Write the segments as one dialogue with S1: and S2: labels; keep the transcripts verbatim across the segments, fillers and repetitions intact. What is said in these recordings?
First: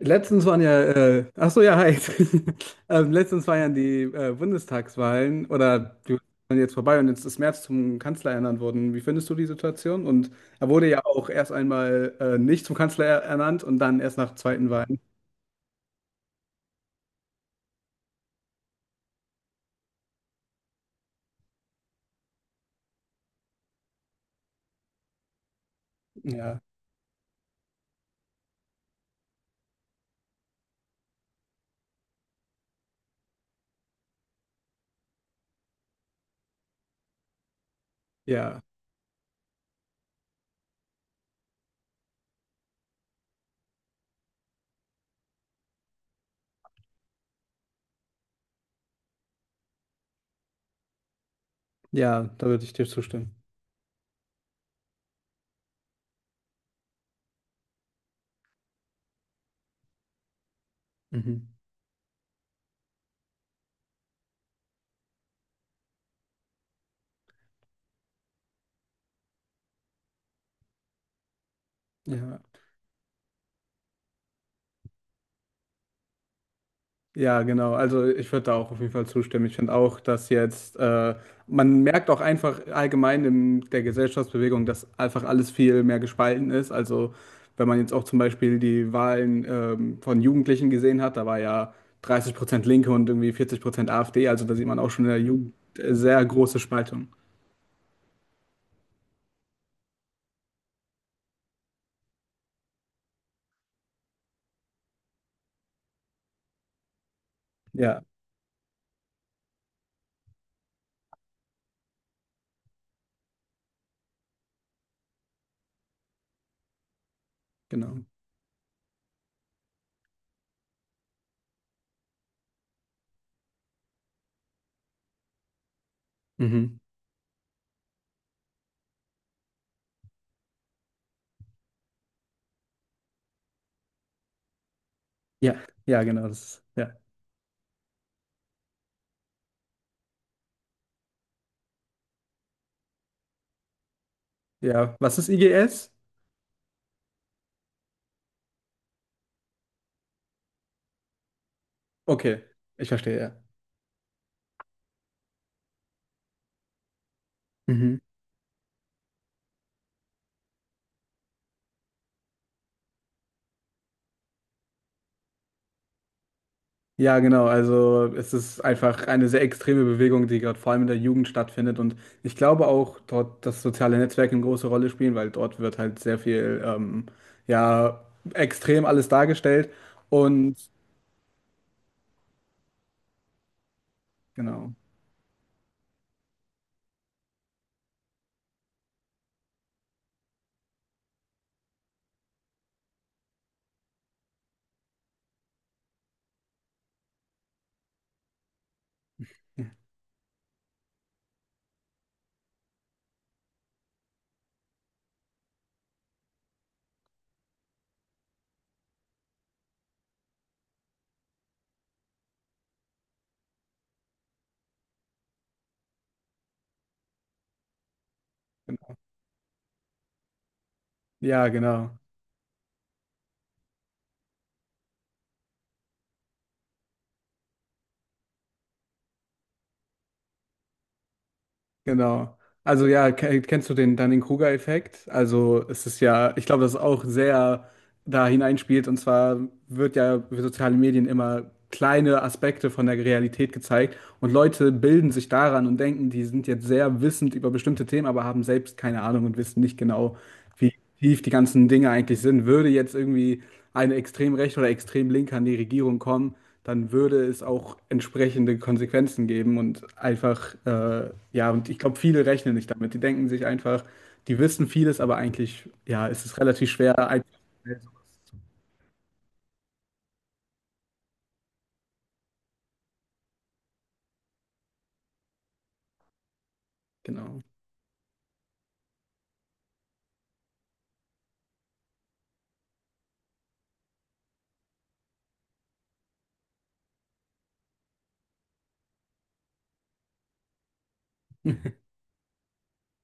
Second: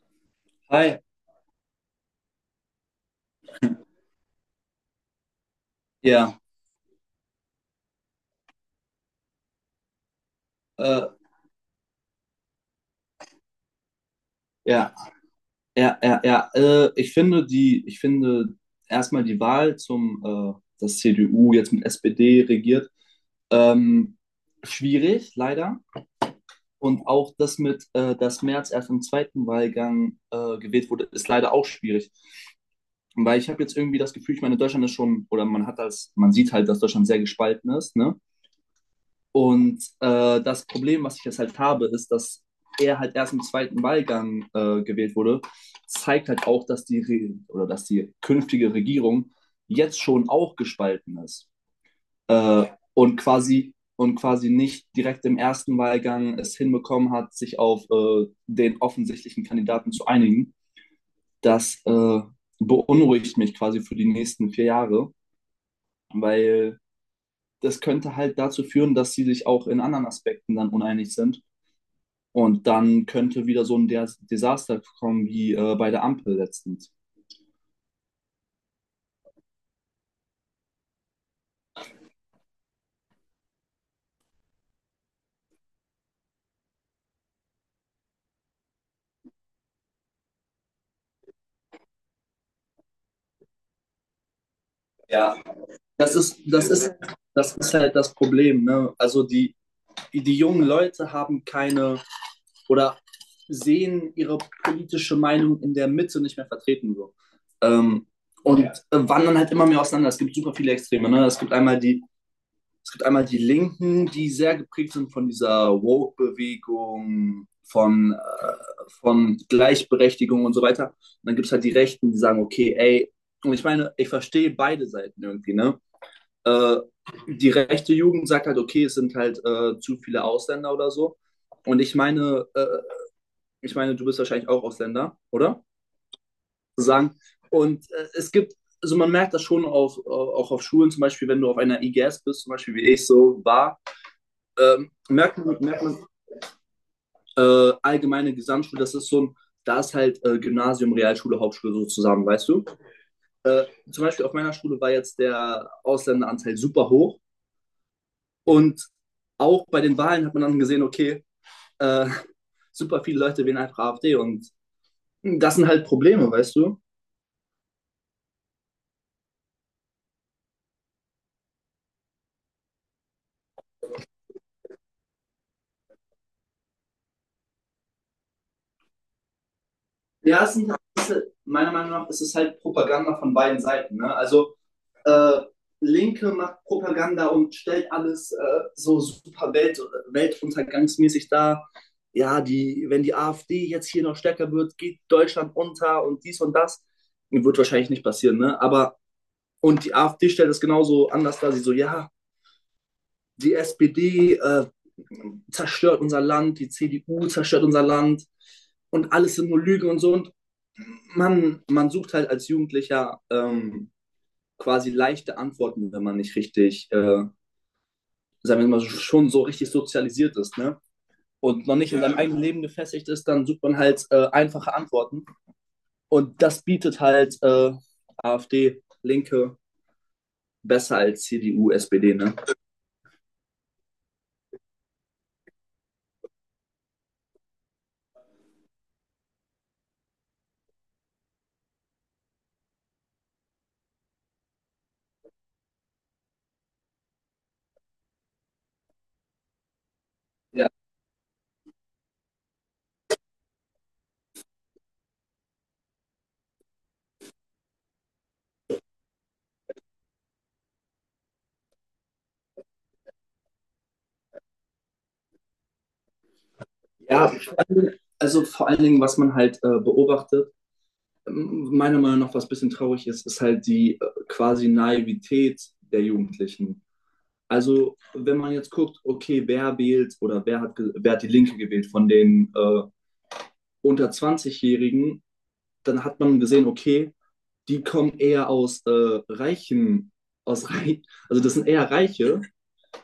S1: Letztens waren ja,
S2: Hi,
S1: äh, ach so, ja, hi. Ähm, letztens waren ja die äh, Bundestagswahlen oder die
S2: ja,
S1: waren jetzt vorbei und jetzt ist Merz zum Kanzler ernannt worden. Wie findest du die Situation? Und er wurde ja
S2: äh,
S1: auch erst einmal äh, nicht zum Kanzler ernannt und dann erst nach zweiten
S2: ja,
S1: Wahlen.
S2: ja, ja, ja. Äh, ich finde die, ich finde erstmal die Wahl zum, äh, dass C D U jetzt mit S P D regiert, ähm, schwierig, leider.
S1: Ja,
S2: Und auch das mit, äh, dass Merz erst im zweiten Wahlgang äh, gewählt wurde, ist leider auch schwierig. Weil ich habe jetzt irgendwie das Gefühl, ich meine, Deutschland ist schon, oder man hat das, man sieht halt, dass Deutschland sehr gespalten ist, ne?
S1: ja,
S2: Und äh, das Problem, was ich jetzt halt habe, ist, dass er halt erst im zweiten Wahlgang äh, gewählt wurde, zeigt halt auch, dass die, Re oder dass die künftige Regierung jetzt schon auch gespalten ist
S1: ja, da
S2: äh,
S1: würde ich dir
S2: und,
S1: zustimmen.
S2: quasi, und quasi nicht direkt im ersten Wahlgang es hinbekommen hat, sich auf äh, den offensichtlichen Kandidaten zu einigen.
S1: Mhm.
S2: Das äh, beunruhigt mich quasi für die nächsten vier Jahre, weil das könnte halt dazu führen, dass sie sich auch in anderen Aspekten dann uneinig sind.
S1: Ja.
S2: Und dann könnte wieder so ein Des- Desaster kommen wie äh, bei der Ampel letztens.
S1: Ja, genau. Also ich würde da auch auf jeden Fall zustimmen. Ich finde auch, dass jetzt, äh, man merkt auch einfach allgemein in der Gesellschaftsbewegung, dass einfach alles viel mehr gespalten ist. Also wenn man jetzt auch zum Beispiel die Wahlen ähm, von Jugendlichen gesehen hat, da war ja dreißig Prozent Linke und irgendwie vierzig Prozent A f D. Also da sieht man auch schon in der
S2: Ja.
S1: Jugend äh,
S2: Das
S1: sehr
S2: ist,
S1: große
S2: das ist,
S1: Spaltung.
S2: das ist halt das Problem, ne? Also die, die jungen Leute haben keine oder sehen ihre politische Meinung in der Mitte nicht mehr vertreten so.
S1: Ja,
S2: Ähm, und äh, wandern halt immer mehr auseinander. Es gibt super viele Extreme, ne? Es gibt einmal die Es gibt einmal die Linken, die sehr geprägt sind von dieser Woke-Bewegung,
S1: genau.
S2: von, äh, von Gleichberechtigung und so weiter. Und dann gibt es halt die Rechten, die sagen, okay, ey. Und ich meine, ich verstehe beide Seiten irgendwie, ne? Äh,
S1: Mhm.
S2: die rechte Jugend sagt halt, okay, es sind halt äh, zu viele Ausländer oder so. Und ich meine, äh, ich meine, du bist wahrscheinlich auch Ausländer,
S1: Ja,
S2: oder?
S1: ja, genau. Das ist, ja.
S2: Sagen. Und äh, es gibt also man merkt das schon auf, äh, auch auf Schulen, zum Beispiel, wenn du auf einer I G S bist, zum Beispiel wie ich so war, ähm,
S1: Ja, was ist
S2: merkt man, merkt
S1: I G S?
S2: man äh, allgemeine Gesamtschule, das ist so ein, da ist halt äh, Gymnasium, Realschule, Hauptschule so zusammen,
S1: Okay,
S2: weißt du?
S1: ich verstehe, ja.
S2: Äh, zum Beispiel auf meiner Schule war jetzt der Ausländeranteil super hoch
S1: Mhm.
S2: und auch bei den Wahlen hat man dann gesehen, okay, äh, super viele Leute wählen einfach AfD und das sind halt Probleme, weißt du?
S1: Ja, genau. Also es ist einfach eine sehr extreme Bewegung, die gerade vor allem in der Jugend stattfindet. Und ich glaube auch dort, dass soziale Netzwerke eine große Rolle spielen, weil dort wird halt sehr viel, ähm, ja, extrem alles dargestellt.
S2: Ja, es
S1: Und
S2: sind, meiner Meinung nach ist es halt Propaganda von beiden Seiten. Ne? Also
S1: genau.
S2: äh, Linke macht Propaganda und stellt alles äh, so super Welt, weltuntergangsmäßig dar. Ja, die, wenn die AfD jetzt hier noch stärker wird, geht Deutschland unter und dies und das. Wird wahrscheinlich nicht passieren, ne? Aber, und die AfD stellt es genauso anders dar. Sie so, ja, die S P D äh, zerstört unser Land, die C D U zerstört unser Land und alles sind nur Lügen und so. Und man, man sucht halt als Jugendlicher ähm, quasi leichte Antworten, wenn man nicht richtig äh, sagen wir mal, schon so richtig sozialisiert ist, ne?
S1: Ja,
S2: Und noch nicht
S1: genau,
S2: in seinem eigenen Leben gefestigt ist, dann sucht man halt äh, einfache Antworten. Und das bietet halt äh, AfD, Linke besser als C D U, S P D, ne?
S1: genau. Also ja, ke- kennst du den Dunning-Kruger-Effekt? Also es ist ja, ich glaube, das ist auch sehr da hineinspielt. Und zwar wird ja über soziale Medien immer kleine Aspekte von der Realität gezeigt und Leute bilden sich daran und denken, die sind jetzt sehr wissend über bestimmte Themen, aber haben selbst keine Ahnung und wissen nicht genau,
S2: Ja.
S1: wie tief die ganzen Dinge eigentlich sind. Würde jetzt irgendwie eine extrem rechte oder extrem linke an die Regierung kommen, dann würde es auch entsprechende Konsequenzen geben und einfach, äh, ja, und ich glaube, viele rechnen nicht damit. Die denken sich einfach, die wissen vieles, aber eigentlich, ja, ist es relativ schwer. Ein-
S2: Ja, also vor allen Dingen, was man halt äh, beobachtet, meiner Meinung nach, was ein bisschen traurig ist, ist halt die äh, quasi Naivität der Jugendlichen.
S1: Genau.
S2: Also, wenn man jetzt guckt, okay, wer wählt oder wer hat, wer hat die Linke gewählt von den äh, unter zwanzig-Jährigen, dann hat man gesehen, okay, die kommen eher aus äh, reichen, aus reich, also das sind eher Reiche,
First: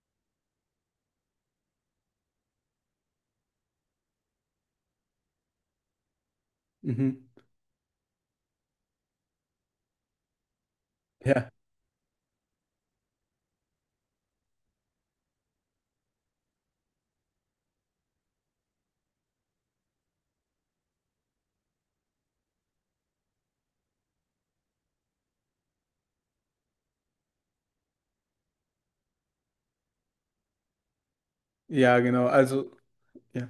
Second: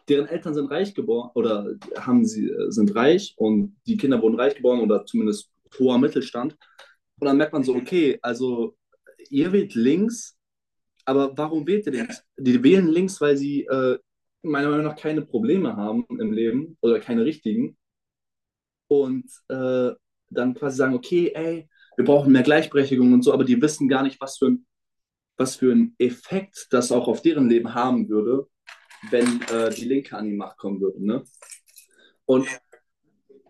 S2: deren Eltern sind reich geboren oder haben sie äh, sind reich und die Kinder wurden reich geboren oder zumindest hoher Mittelstand.
S1: Mhm.
S2: Und dann merkt man so, okay, also ihr wählt links, aber
S1: Ja,
S2: warum wählt ihr links? Die wählen links, weil sie äh, meiner Meinung nach keine Probleme haben im Leben oder keine richtigen und äh, dann quasi sagen, okay, ey, wir brauchen mehr Gleichberechtigung und so, aber die wissen gar nicht, was für ein was für einen Effekt das auch auf deren Leben haben würde, wenn äh, die Linke an die Macht kommen würde. Ne?
S1: ja, genau.
S2: Und
S1: Also, ja.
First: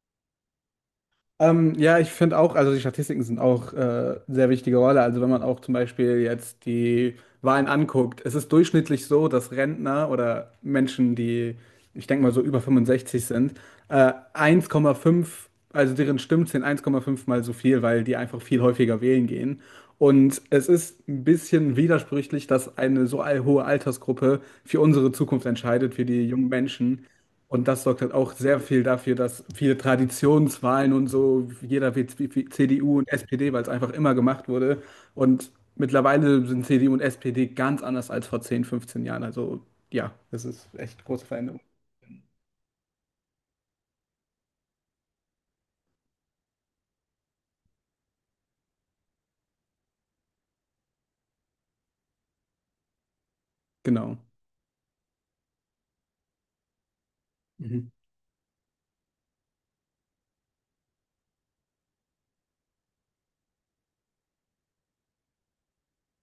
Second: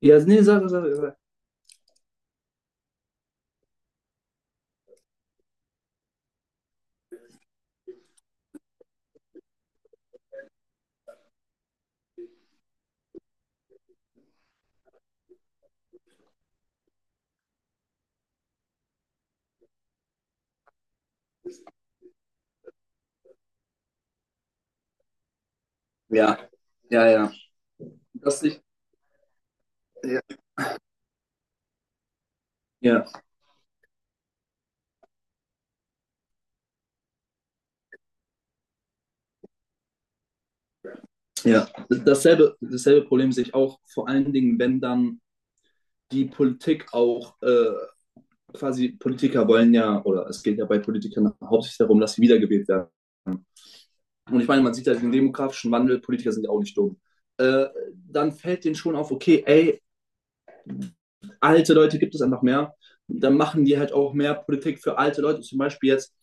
S2: ja, nee, sag, sag, sag.
S1: Ähm, ja, ich finde auch, also die Statistiken sind auch äh, sehr wichtige Rolle. Also, wenn man auch zum Beispiel jetzt die Wahlen anguckt, es ist durchschnittlich so, dass Rentner oder Menschen, die, ich denke mal, so über fünfundsechzig sind, äh, eins Komma fünf, also deren Stimmen sind eins Komma fünf mal so viel, weil die einfach viel häufiger wählen gehen. Und es ist ein bisschen widersprüchlich, dass eine so all- hohe Altersgruppe für unsere Zukunft entscheidet, für die
S2: Ja,
S1: jungen Menschen.
S2: ja, ja.
S1: Und das sorgt halt auch
S2: Das
S1: sehr
S2: nicht,
S1: viel dafür, dass viele
S2: ja,
S1: Traditionswahlen und so, jeder wird C D U
S2: ja.
S1: und S P D, weil es einfach immer gemacht wurde. Und mittlerweile sind C D U und S P D ganz anders als vor zehn, fünfzehn Jahren. Also ja, das ist echt große Veränderung.
S2: Ja. Dasselbe, dasselbe Problem sehe ich auch, vor allen Dingen, wenn dann die Politik auch äh, quasi Politiker wollen ja, oder es geht ja bei Politikern hauptsächlich darum, dass sie wiedergewählt werden.
S1: Genau.
S2: Und ich meine, man sieht ja den demografischen Wandel, Politiker sind ja auch nicht dumm. Äh,
S1: Mhm.
S2: dann fällt denen schon auf, okay, ey, alte Leute gibt es einfach mehr. Dann machen die halt auch mehr Politik für alte Leute. Zum Beispiel jetzt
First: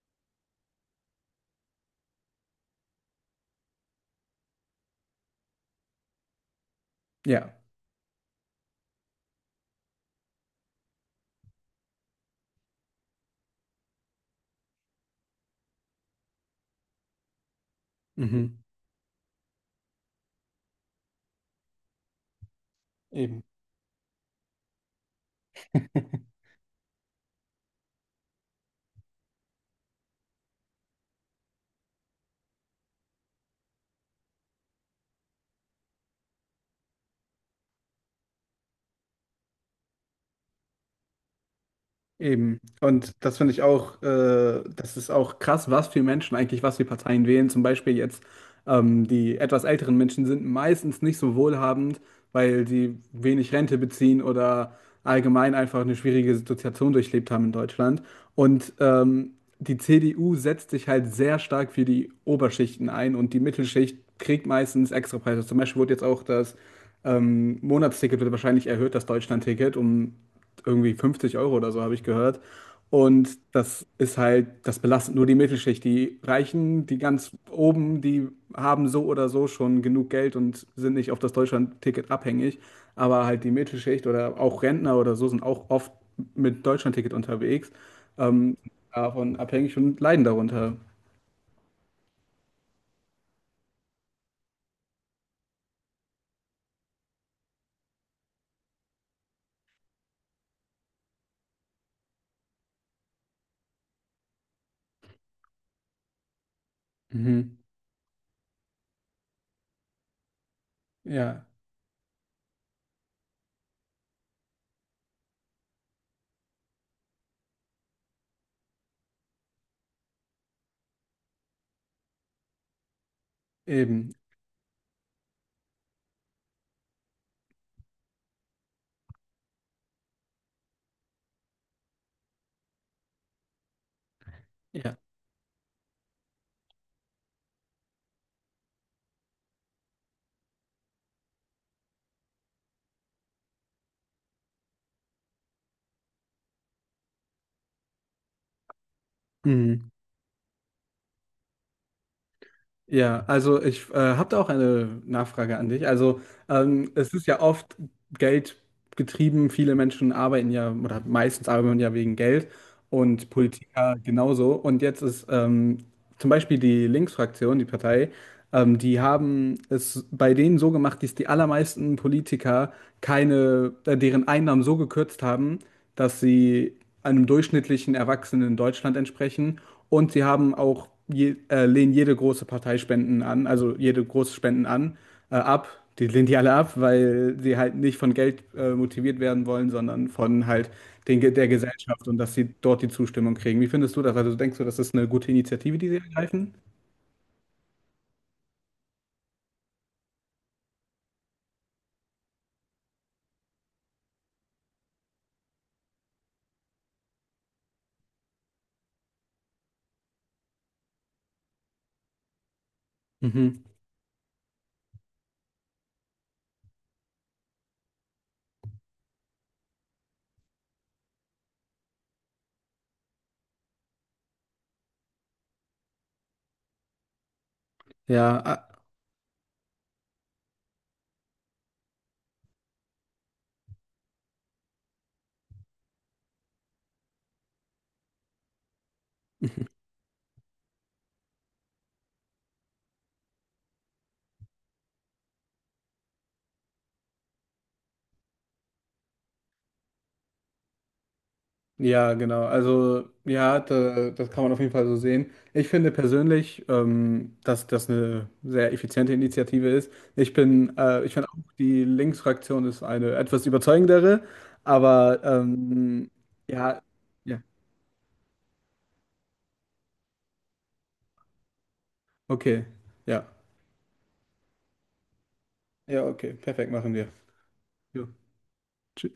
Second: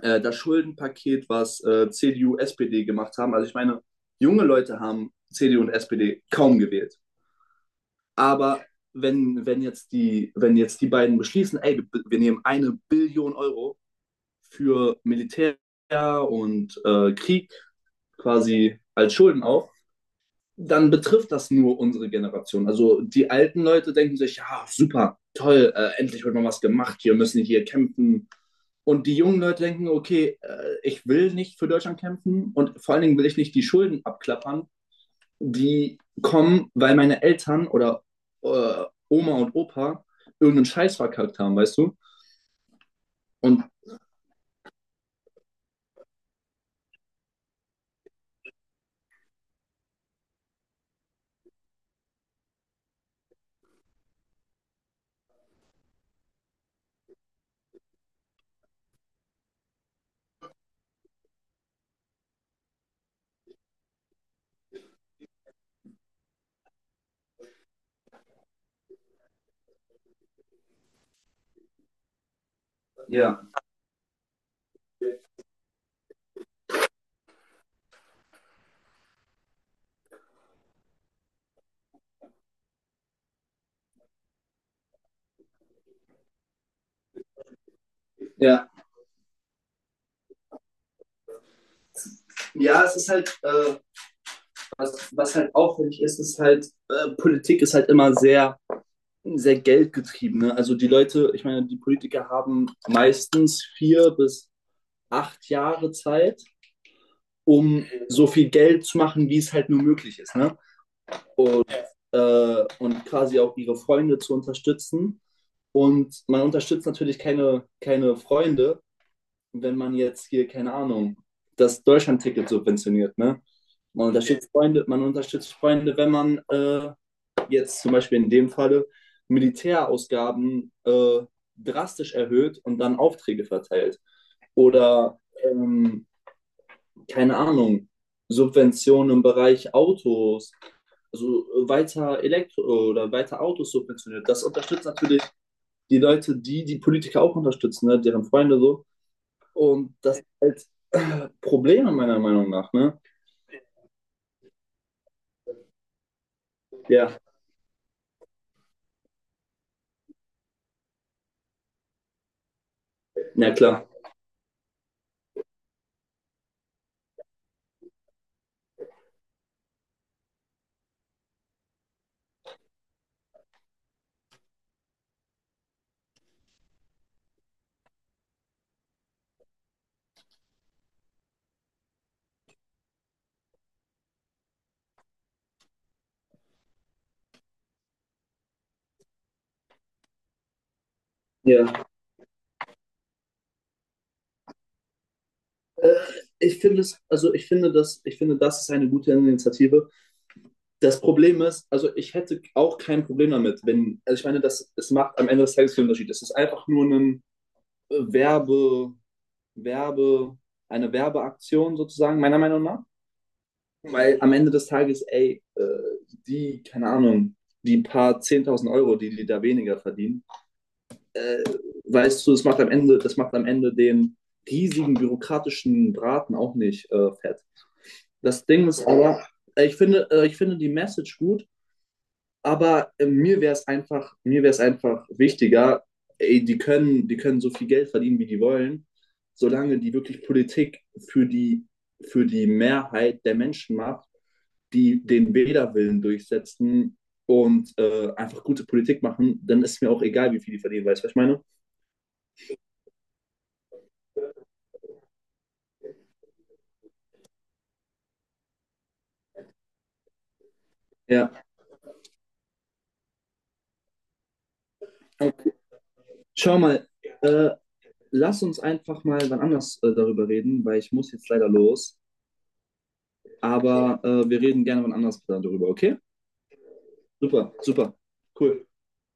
S2: äh, das Schuldenpaket, was äh, C D U, S P D gemacht haben. Also ich meine, junge Leute haben C D U und S P D kaum gewählt.
S1: Ja.
S2: Aber wenn, wenn, jetzt, die, wenn jetzt die beiden beschließen, ey, wir, wir nehmen eine Billion Euro für Militär und äh, Krieg
S1: Mhm.
S2: quasi als Schulden auf, dann betrifft das nur unsere Generation. Also die
S1: Eben.
S2: alten Leute denken sich, ja, super, toll, äh, endlich wird mal was gemacht, wir müssen hier kämpfen. Und die jungen Leute denken, okay, äh, ich will nicht für Deutschland kämpfen und vor allen Dingen will ich nicht die Schulden abklappern, die kommen, weil meine Eltern oder äh, Oma und Opa irgendeinen Scheiß verkackt haben, weißt du?
S1: Eben. Und das finde ich
S2: Und
S1: auch, äh, das ist auch krass, was für Menschen eigentlich, was für Parteien wählen. Zum Beispiel jetzt ähm, die etwas älteren Menschen sind meistens nicht so wohlhabend, weil sie wenig Rente beziehen oder allgemein einfach eine schwierige Situation durchlebt haben in Deutschland. Und ähm, die C D U setzt sich halt sehr stark für die Oberschichten ein und die Mittelschicht kriegt meistens extra Preise. Zum Beispiel wurde jetzt auch das ähm, Monatsticket wird wahrscheinlich erhöht, das Deutschlandticket, um irgendwie 50 Euro oder so, habe ich gehört. Und
S2: ja.
S1: das ist halt, das belastet nur die Mittelschicht. Die Reichen, die ganz oben, die haben so oder so schon genug Geld und sind nicht auf das Deutschlandticket abhängig. Aber halt die Mittelschicht oder auch Rentner oder so sind auch oft mit Deutschlandticket unterwegs, ähm,
S2: Ja.
S1: davon abhängig und leiden darunter.
S2: Ja, es ist halt, äh, was, was halt auffällig ist, ist halt, äh, Politik ist halt immer sehr sehr geldgetriebene. Also die Leute, ich meine, die Politiker haben meistens vier bis acht Jahre Zeit,
S1: Mhm.
S2: um so viel Geld zu machen, wie es halt nur möglich ist. Ne?
S1: Ja,
S2: Und, äh, und quasi auch ihre Freunde zu unterstützen. Und man unterstützt natürlich keine, keine Freunde, wenn man jetzt hier, keine Ahnung, das Deutschland-Ticket subventioniert. Ne? Man
S1: eben.
S2: unterstützt Freunde, man unterstützt Freunde, wenn man äh, jetzt zum Beispiel in dem Falle Militärausgaben äh, drastisch erhöht und dann Aufträge verteilt.
S1: Ja.
S2: Oder ähm, keine Ahnung, Subventionen im Bereich Autos, also äh, weiter Elektro oder weiter Autos subventioniert. Das unterstützt natürlich die Leute, die die Politiker auch unterstützen, ne? Deren Freunde so.
S1: Mhm.
S2: Und das ist halt äh, Probleme meiner Meinung nach. Ne?
S1: Ja, also ich äh, habe da auch eine Nachfrage an dich. Also ähm, es
S2: Ja,
S1: ist ja oft Geld getrieben. Viele Menschen arbeiten ja oder meistens arbeiten ja wegen Geld und
S2: na klar.
S1: Politiker genauso. Und jetzt ist ähm, zum Beispiel die Linksfraktion, die Partei, ähm, die haben es bei denen so gemacht, dass die allermeisten Politiker keine, äh, deren Einnahmen so gekürzt haben, dass sie einem durchschnittlichen Erwachsenen in Deutschland entsprechen. Und sie haben auch je, äh, lehnen jede große Partei Spenden an, also jede große Spenden an, äh, ab. Die lehnt die alle ab, weil sie halt nicht von Geld äh, motiviert werden wollen, sondern von halt den, Ge- der
S2: Ja.
S1: Gesellschaft und dass sie dort die Zustimmung kriegen. Wie findest du das? Also denkst du, das ist eine gute Initiative, die
S2: Äh,
S1: sie ergreifen?
S2: ich finde es, also ich finde das, ich finde, das ist eine gute Initiative. Das Problem ist, also ich hätte auch kein Problem damit, wenn, also ich meine, das, es macht am Ende des Tages keinen Unterschied. Es ist einfach nur ein äh, Werbe, Werbe, eine Werbeaktion sozusagen, meiner Meinung nach.
S1: Mhm.
S2: Weil am Ende des Tages, ey, äh, die, keine Ahnung, die paar Zehntausend Euro, die die da weniger verdienen, äh, weißt du, das macht am Ende, das macht am Ende den riesigen bürokratischen Braten auch nicht äh, fett.
S1: Ja,
S2: Das Ding
S1: ah,
S2: ist aber, äh, ich finde, äh, ich finde die Message gut. Aber äh, mir wäre es einfach, mir wäre es einfach wichtiger, ey, die können, die können so viel Geld verdienen, wie die wollen, solange die wirklich Politik für die, für die Mehrheit der Menschen macht, die den Wählerwillen durchsetzen und äh, einfach gute Politik machen, dann ist mir auch egal, wie viel die verdienen, weißt du, was ich meine?
S1: ja, genau. Also ja, da, das kann man auf jeden Fall so sehen. Ich finde persönlich, ähm, dass das eine sehr effiziente Initiative ist. Ich bin, äh, ich finde
S2: Ja.
S1: auch, die Linksfraktion ist eine etwas überzeugendere, aber
S2: Okay.
S1: ähm,
S2: Schau
S1: ja,
S2: mal,
S1: ja,
S2: äh, lass uns einfach mal wann anders äh, darüber reden, weil ich muss jetzt leider los.
S1: okay. Ja.
S2: Aber äh, wir reden gerne wann anders darüber, okay?
S1: Ja, okay, perfekt, machen wir.
S2: Super, super,
S1: Jo,
S2: cool.
S1: tschüss.